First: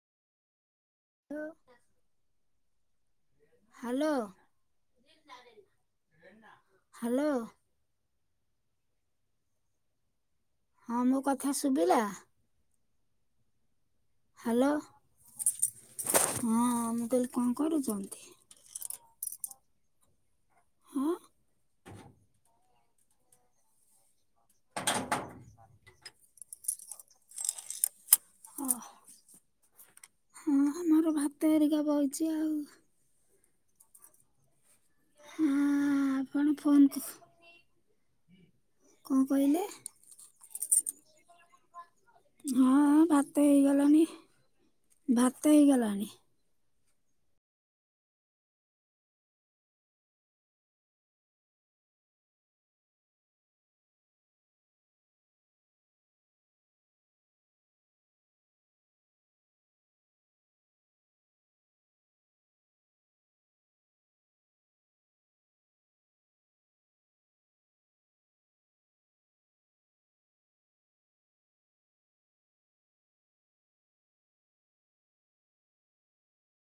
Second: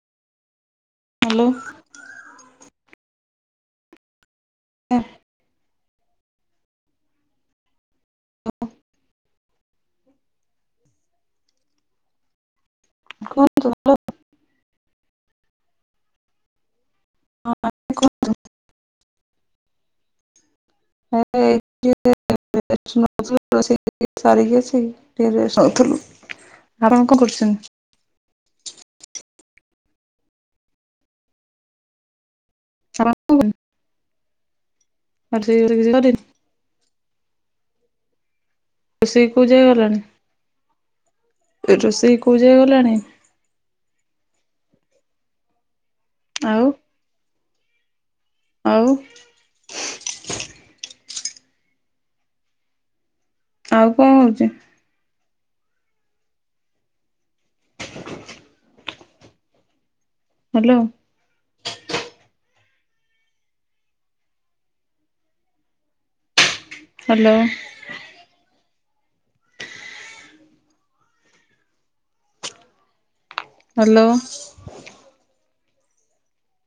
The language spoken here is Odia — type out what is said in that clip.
ହ୍ୟାଲୋ। ହ୍ୟାଲୋ। ହ୍ୟାଲୋ। ହଁ ମୋ କଥା ଶୁଭିଲା? କୁହନ୍ତୁ? ହ୍ୟାଲୋ ହଁ ମୁଁ କହିଲେ କଣ କରୁଚନ୍ତି? ହଁ [unintelligible] ସାର କି [unintelligible] ଆପଣ କଣ କରୁଛନ୍ତି? [unintelligible] ମୋର ଭାତ ହେରିକା ବଛି ଆଉ। ଖରା [unintelligible] ଆ ହଁ [unintelligible] ଆପଣ ଫୋନ୍ କଣ ରୋଷେଇ କୋ କହିଲେ ଯାଇ ଗଲାଣି? ଏ ରୋଷେଇ କୋଉ ଯାଏ ଗଲାଣି? ହଁ ଭାତ ହେଇଗଲାଣି ଭାତ ହେଇଗଲାଣି। ଆଉ [unintelligible] ଆଉ କଣ ହଉଛି? ହ୍ୟାଲୋ। ହ୍ୟାଲୋ। ହ୍ୟାଲୋ।